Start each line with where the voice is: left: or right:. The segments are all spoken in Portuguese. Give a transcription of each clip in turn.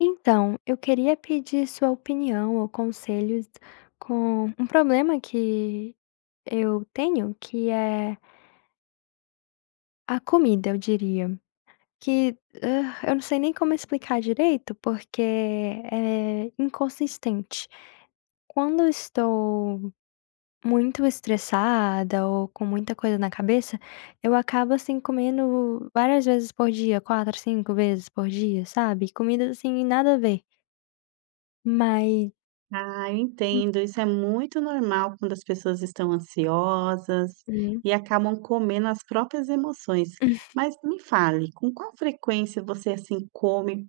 left: Então, eu queria pedir sua opinião, ou conselhos, com um problema que eu tenho, que é a comida, eu diria, que, hã, eu não sei nem como explicar direito, porque é inconsistente. Quando eu estou muito estressada, ou com muita coisa na cabeça, eu acabo, assim, comendo várias vezes por dia, 4, 5 vezes por dia, sabe? Comidas, assim, nada a ver. Mas
right: Ah, eu
left: Hum.
right: entendo, isso é muito normal quando as pessoas estão ansiosas
left: Uhum.
right: e acabam comendo as próprias emoções. Mas me fale, com qual frequência você, assim, come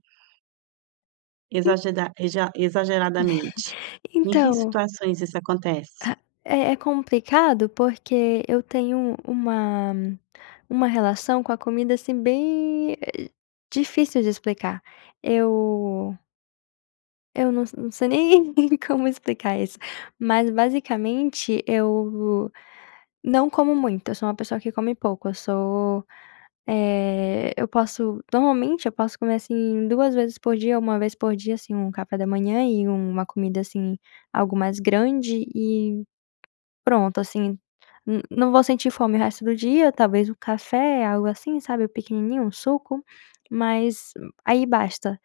left: En
right: exageda exa exageradamente? Em que
left: Então
right: situações isso acontece?
left: Ah, é é complicado, porque eu tenho uma uma relação com a comida, assim, bem, eh, difícil de explicar. Eu Eu não se não sei nem como explicar isso, mas basicamente eu não como muito. Eu sou uma pessoa que come pouco eu sou, eh, eu posso normalmente eu posso comer, assim, 2 vezes por dia, 1 vez por dia, assim, um café da manhã e uma comida assim algo mais grande e pronto, assim n não vou sentir fome o resto do dia talvez o café, algo assim, sabe pequenininho, um suco, mas aí basta.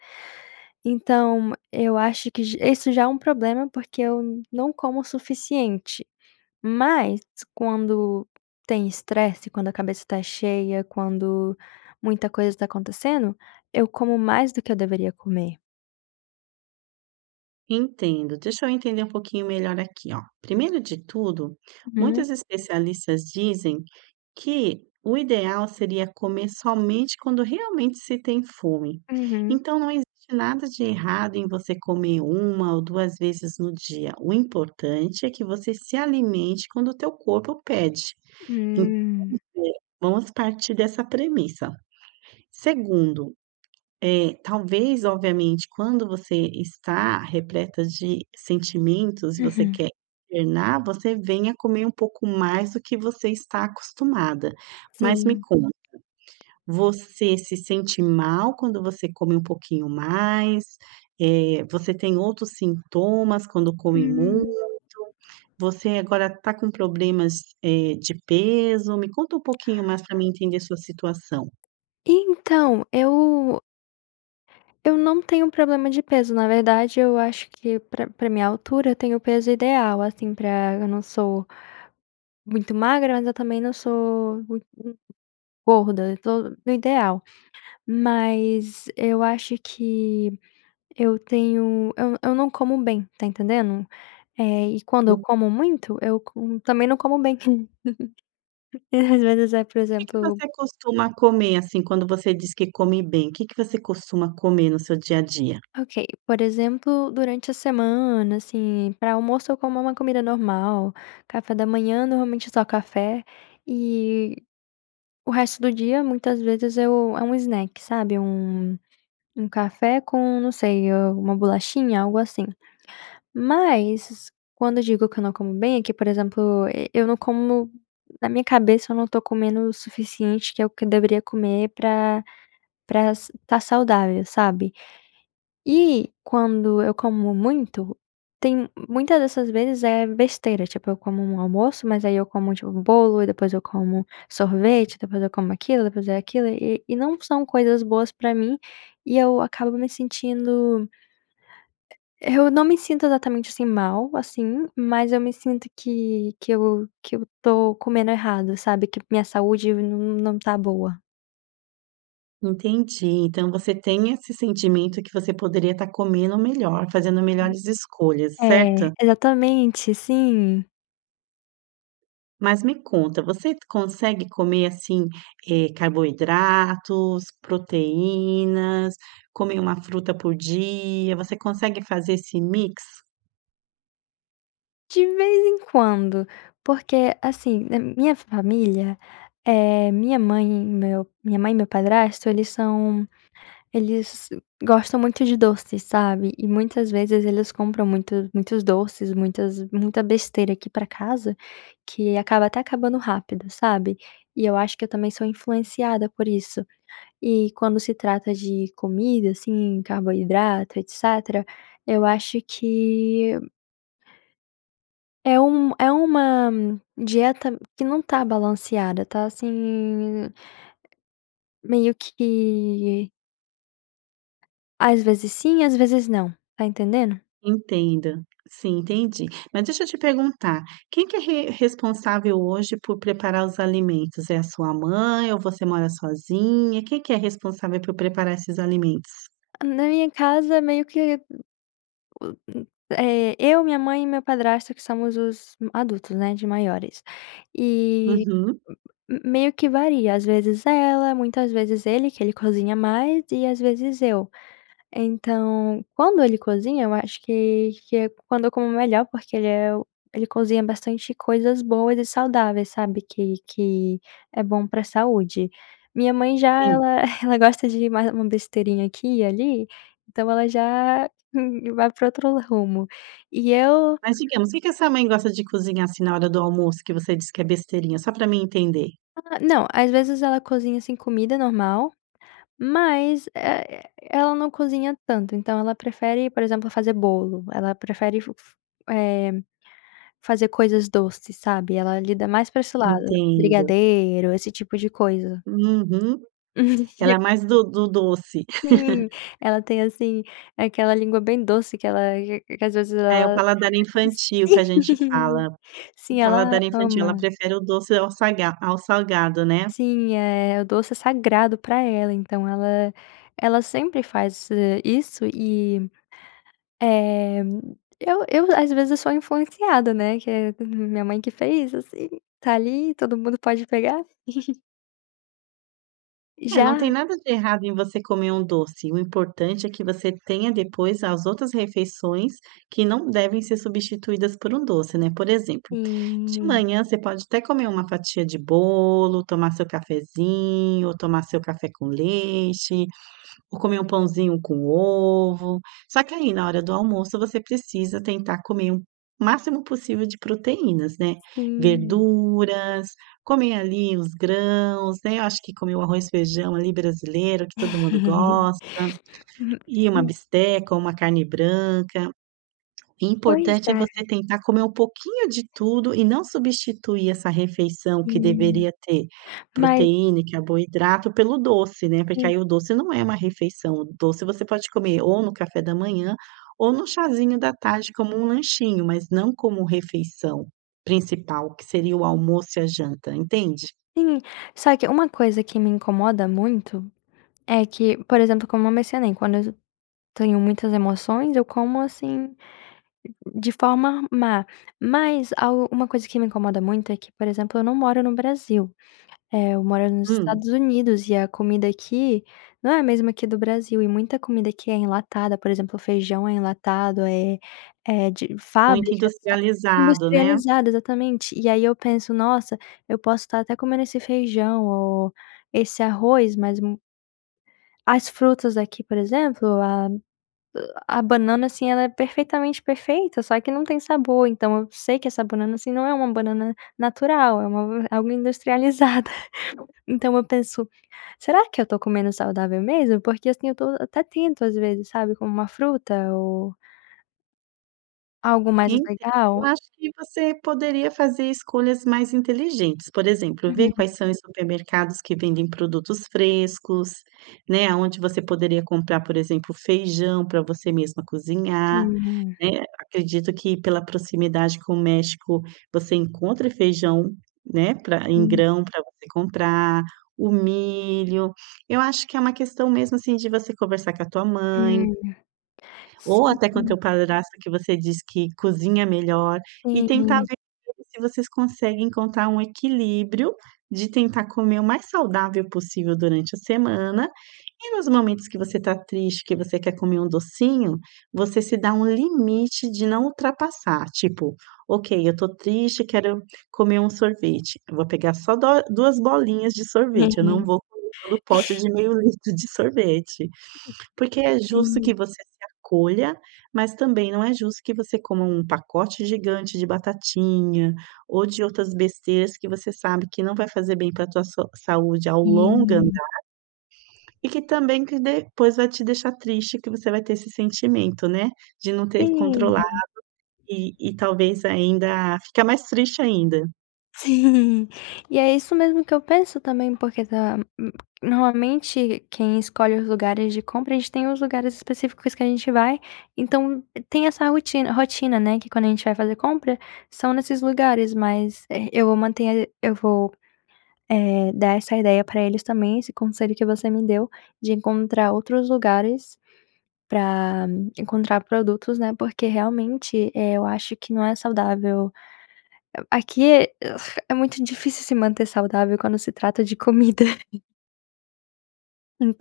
left: Então eu acho que j isso já é um problema, porque eu não como o suficiente, mas quando tem estresse, quando a cabeça tá cheia, quando muita coisa tá acontecendo, eu como mais do que eu deveria comer.
right: Entendo, deixa eu entender um pouquinho melhor aqui, ó. Primeiro de tudo
left: Uhum.
right: muitos especialistas dizem que o ideal seria comer somente quando realmente se tem fome.
left: Uhum.
right: Então não existe nada de errado em você comer 1 ou 2 vezes no dia. O importante é que você se alimente quando o teu corpo pede, [unintelligible]
left: Hum.
right: vamos partir dessa premissa. Segundo, eh, talvez, obviamente, quando você está repleta de sentimentos e você
left: Uhum.
right: quer internar, você vem a comer um pouco mais do que você está acostumada, mas me
left: Sim.
right: conta, você se sente mal quando você come um pouquinho mais? Eh, você tem outros sintomas quando come muito?
left: Hum.
right: Você agora tá com problemas, eh, de peso? Me conta um pouquinho mais para mim entender sua situação.
left: Então eu eu não tenho problema de peso, na verdade, eu acho que pra pra minha altura, eu tenho o peso ideal, assim, pra eu não sou muito magra, mas eu também não sou muito gorda, eu tô no ideal, mas eu acho que eu tenho eu eu não como bem, tá entendendo? Eh, e quando eu
right: Hum.
left: como muito, eu como também não como bem. E às vezes, eh, por
right: O que que
left: exemplo
right: você costuma comer, assim, quando você diz que come bem, o que que você costuma comer no seu dia a dia?
left: Ok, por exemplo, durante a semana, assim, pra almoço, eu como uma comida normal café da manhã, normalmente só café e o resto do dia muitas vezes eu é um snack, sabe, um um café com não sei, alguma bolachinha, algo assim. Mas quando digo que eu não como bem, é que por exemplo, eu não como na minha cabeça eu não tô comendo o suficiente, que é o que eu deveria comer pra pra s tá saudável, sabe. E quando eu como muito, tem muitas dessas vezes é besteira, tipo, eu como um almoço, mas aí eu como, tipo, bolo e depois eu como sorvete, depois eu como aquilo e depois é aquilo e e não são coisas boas para mim, e eu acabo me sentindo eu não me sinto exatamente, assim, mal assim, mas eu me sinto que que eu que eu tô comendo errado, sabe que minha saúde não não está boa.
right: Entendi. Então, você tem esse sentimento que você poderia estar comendo melhor, fazendo melhores escolhas,
left: É.
right: certo?
left: Exatamente. Sim.
right: Mas me conta, você consegue comer, assim, eh, carboidratos, proteínas, comer uma fruta por dia? Você consegue fazer esse mix?
left: De vez em quando. Porque, assim, na minha família, eh, minha mãe, meu minha mãe e meu padrasto, eles são eles gostam muito de doce, sabe? E muitas vezes eles compram muitos doces, muitas muita besteira aqui para casa, que acaba até acabando rápido, sabe, e eu acho que eu também sou influenciada por isso e, quando se trata de comida, assim, carboidrato etc, eu acho que É um é uma dieta que não está balanceada, tá assim, meio que Às vezes sim, às vezes não, tá entendendo?
right: Entendo sim, entendi, mas deixa eu te perguntar. Quem que é re responsável hoje por preparar os alimentos é a sua mãe ou você mora sozinha? Quem que é responsável por preparar esses alimentos?
left: Na minha casa, meio que hum o hum é eu minha mãe e meu padrasto, que somos os adultos, né, de maiores. E
right: Uhum.
left: meio que varia, às vezes ela, muitas vezes ele, que ele cozinha mais e às vezes eu. Então, quando ele cozinha, eu acho que que é quando eu como melhor, porque ele é o ele cozinha bastante coisas boas e saudáveis, sabe que que é bom para a saúde. Minha mãe já
right: Sim.
left: ela ela gosta de uma uma besteirinha aqui e ali, então ela já vai pra outro rumo e eu.
right: Mas digamos o que que a sua mãe gosta de cozinhar, assim, na hora do almoço? Que você disse que é besteirinha? Só para mim entender.
left: Ah, não. Às vezes ela cozinha assim comida normal, mas, eh eh-eh, ela não cozinha tanto, então ela prefere, por exemplo, fazer bolo. Ela prefere f f eh, fazer coisas doces, sabe. Ela lida mais pra esse lado,
right: Entendo.
left: brigadeiro, esse tipo de coisa.
right: Uhum, ela é mais do do doce.
left: Sim. Ela tem, assim, aquela língua bem doce, que ela que que às vezes
right: É o
left: ela,
right: paladar
left: [unintelligible]
right: infantil que a
left: sim
right: gente fala, o
left: sim, ela
right: paladar infantil, ela
left: ama.
right: prefere o doce ao saga ao salgado, né?
left: Sim, é o doce é sagrado para ela, então ela ela sempre faz isso e, eh eu eu às vezes eu sou a influenciada, né, que é minha mãe que fez, assim, tá ali, todo mundo pode pegar.
right: É, não tem
left: Já.
right: nada de errado em você comer um doce. O importante é que você tenha depois as outras refeições que não devem ser substituídas por um doce, né. Por exemplo, de
left: Sim.
right: manhã, você pode até comer uma fatia de bolo, tomar seu cafezinho, tomar seu café com leite ou comer um pãozinho com ovo. Só que aí, na hora do almoço, você precisa tentar comer o máximo possível de proteínas, né.
left: Sim.
right: Verduras, comer ali os grãos, né. Eu acho que comer o arroz, feijão ali brasileiro, que todo mundo gosta, e uma bisteca ou uma carne branca.
left: Pois
right: Importante é
left: é.
right: você tentar comer um pouquinho de tudo e não substituir essa refeição que
left: Sim,
right: deveria ter
left: mas
right: proteína, carboidrato pelo doce, né. Porque
left: Sim.
right: aí o doce não é uma refeição, o doce, você pode comer ou no café da manhã, ou no chazinho da tarde, como um lanchinho, mas não como refeição principal, que seria o almoço e a janta, entende?
left: Sim. Só que uma coisa que me incomoda muito é que, por exemplo, como eu mencionei, quando eu tenho muitas emoções, eu como assim de forma má, mas al uma coisa que me incomoda muito é que, por exemplo, eu não moro no Brasil, eh, eu moro nos
right: Hum.
left: Estados Unidos e a comida aqui não é a mesma que do Brasil e muita comida aqui é enlatada, por exemplo, o feijão é enlatado, é é de
right: Muito
left: fábricas
right: industrializado, né?
left: industrializada exatamente. E aí eu penso: "Nossa, eu posso estar até comendo esse feijão ou esse arroz, mas mo" as frutas aqui, por exemplo, a a banana, assim, ela é perfeitamente perfeita, só que não tem sabor. Então eu sei que essa banana, assim, não é uma banana natural, é uma algo industrializada. Então eu penso: "Será que eu tô comendo saudável mesmo?" Porque assim, eu estou até tento, às vezes sabe como uma fruta ou Algo mais
right: Entendo, eu
left: legal?
right: acho que você poderia fazer escolhas mais inteligentes. Por exemplo, ver
left: Uhum.
right: quais são os supermercados que vendem produtos frescos, né, aonde você poderia comprar, por exemplo, feijão para você mesma cozinhar,
left: Hum, é.
right: né? Acredito que pela proximidade com o México, você encontre feijão, né, pra em
left: Hum.
right: grão pra você comprar, o milho. Eu acho que é uma questão, mesmo, assim, de você conversar com a tua mãe.
left: Hum,
right: Ou até com o
left: sim.
right: teu padrasto, que você diz que cozinha melhor e tentar
left: Sim.
right: ver com ele se vocês conseguem encontrar um equilíbrio de tentar comer o mais saudável possível durante a semana e nos momentos que você tá triste, que você quer comer um docinho, você se dá um limite de não ultrapassar tipo: "Ok, eu tô triste, quero comer um sorvete". Eu vou pegar só dó duas bolinhas de sorvete. Eu não
left: Uhum.
right: vou comer todo pote de meio litro de sorvete, porque
left: [unintelligible]
right: é justo
left: .Sim.
right: que você se acolha, mas também não é justo que você coma um pacote gigante de batatinha, ou de outras besteiras que você sabe que não vai fazer bem para a tua so saúde ao longo
left: Hum.
right: andar. E que também que depois vai te deixar triste que você vai ter esse sentimento, né, de não ter
left: Sim.
right: controlado e e talvez ainda ficar mais triste ainda.
left: Sim, e é isso mesmo que eu penso também, porque tá, hum, normalmente, quem escolhe os lugares de compra a gente tem os lugares específicos que a gente vai. Então tem essa rotina rotina, né. Que, quando a gente vai fazer compra, são nesses lugares, mas, eh, eu vou manter a eu vou, eh, dar essa ideia para eles também. Esse conselho que você me deu de encontrar outros lugares pra encontrar produtos, né. Porque realmente, eh, eu acho que não é saudável. A aqui é muito difícil se manter saudável quando se trata de comida.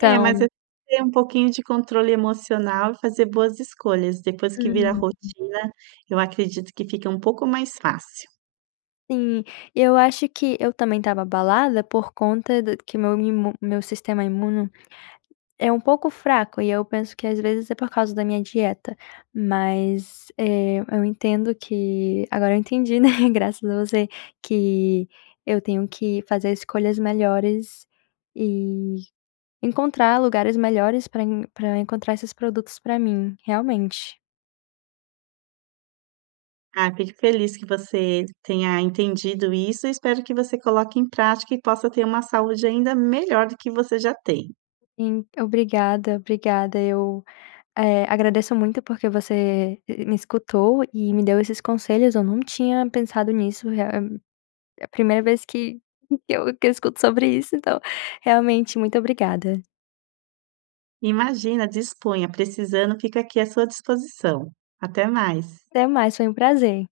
right: É, mas é ter um pouquinho de controle emocional e fazer boas escolhas. Depois que vira a
left: Uhum.
right: rotina, eu acredito que fica um pouco mais fácil.
left: Sim. Eu acho que eu também estava abalada por conta do que meu mimo meu sistema imuno é um pouco fraco e eu penso que, às vezes, é por causa da minha dieta, mas, eh, eu entendo que agora eu entendi, né, graças a você, que eu tenho que fazer escolhas melhores e encontrar lugares melhores pra pra encontrar esses produtos pra mim, realmente.
right: Ah, fico feliz que você tenha entendido isso e espero que você coloque em prática e possa ter uma saúde ainda melhor do que você já tem.
left: Sim, obrigada, obrigada. Eu, eh, agradeço muito porque você, e e me escutou e me deu esses conselhos. Eu num tinha pensado nisso, realm é a primeira vez que eu que eu escuto sobre isso. Então, realmente muito obrigada.
right: Imagina, disponha, precisando, fica aqui à sua disposição. Até mais.
left: Até mais, foi um prazer!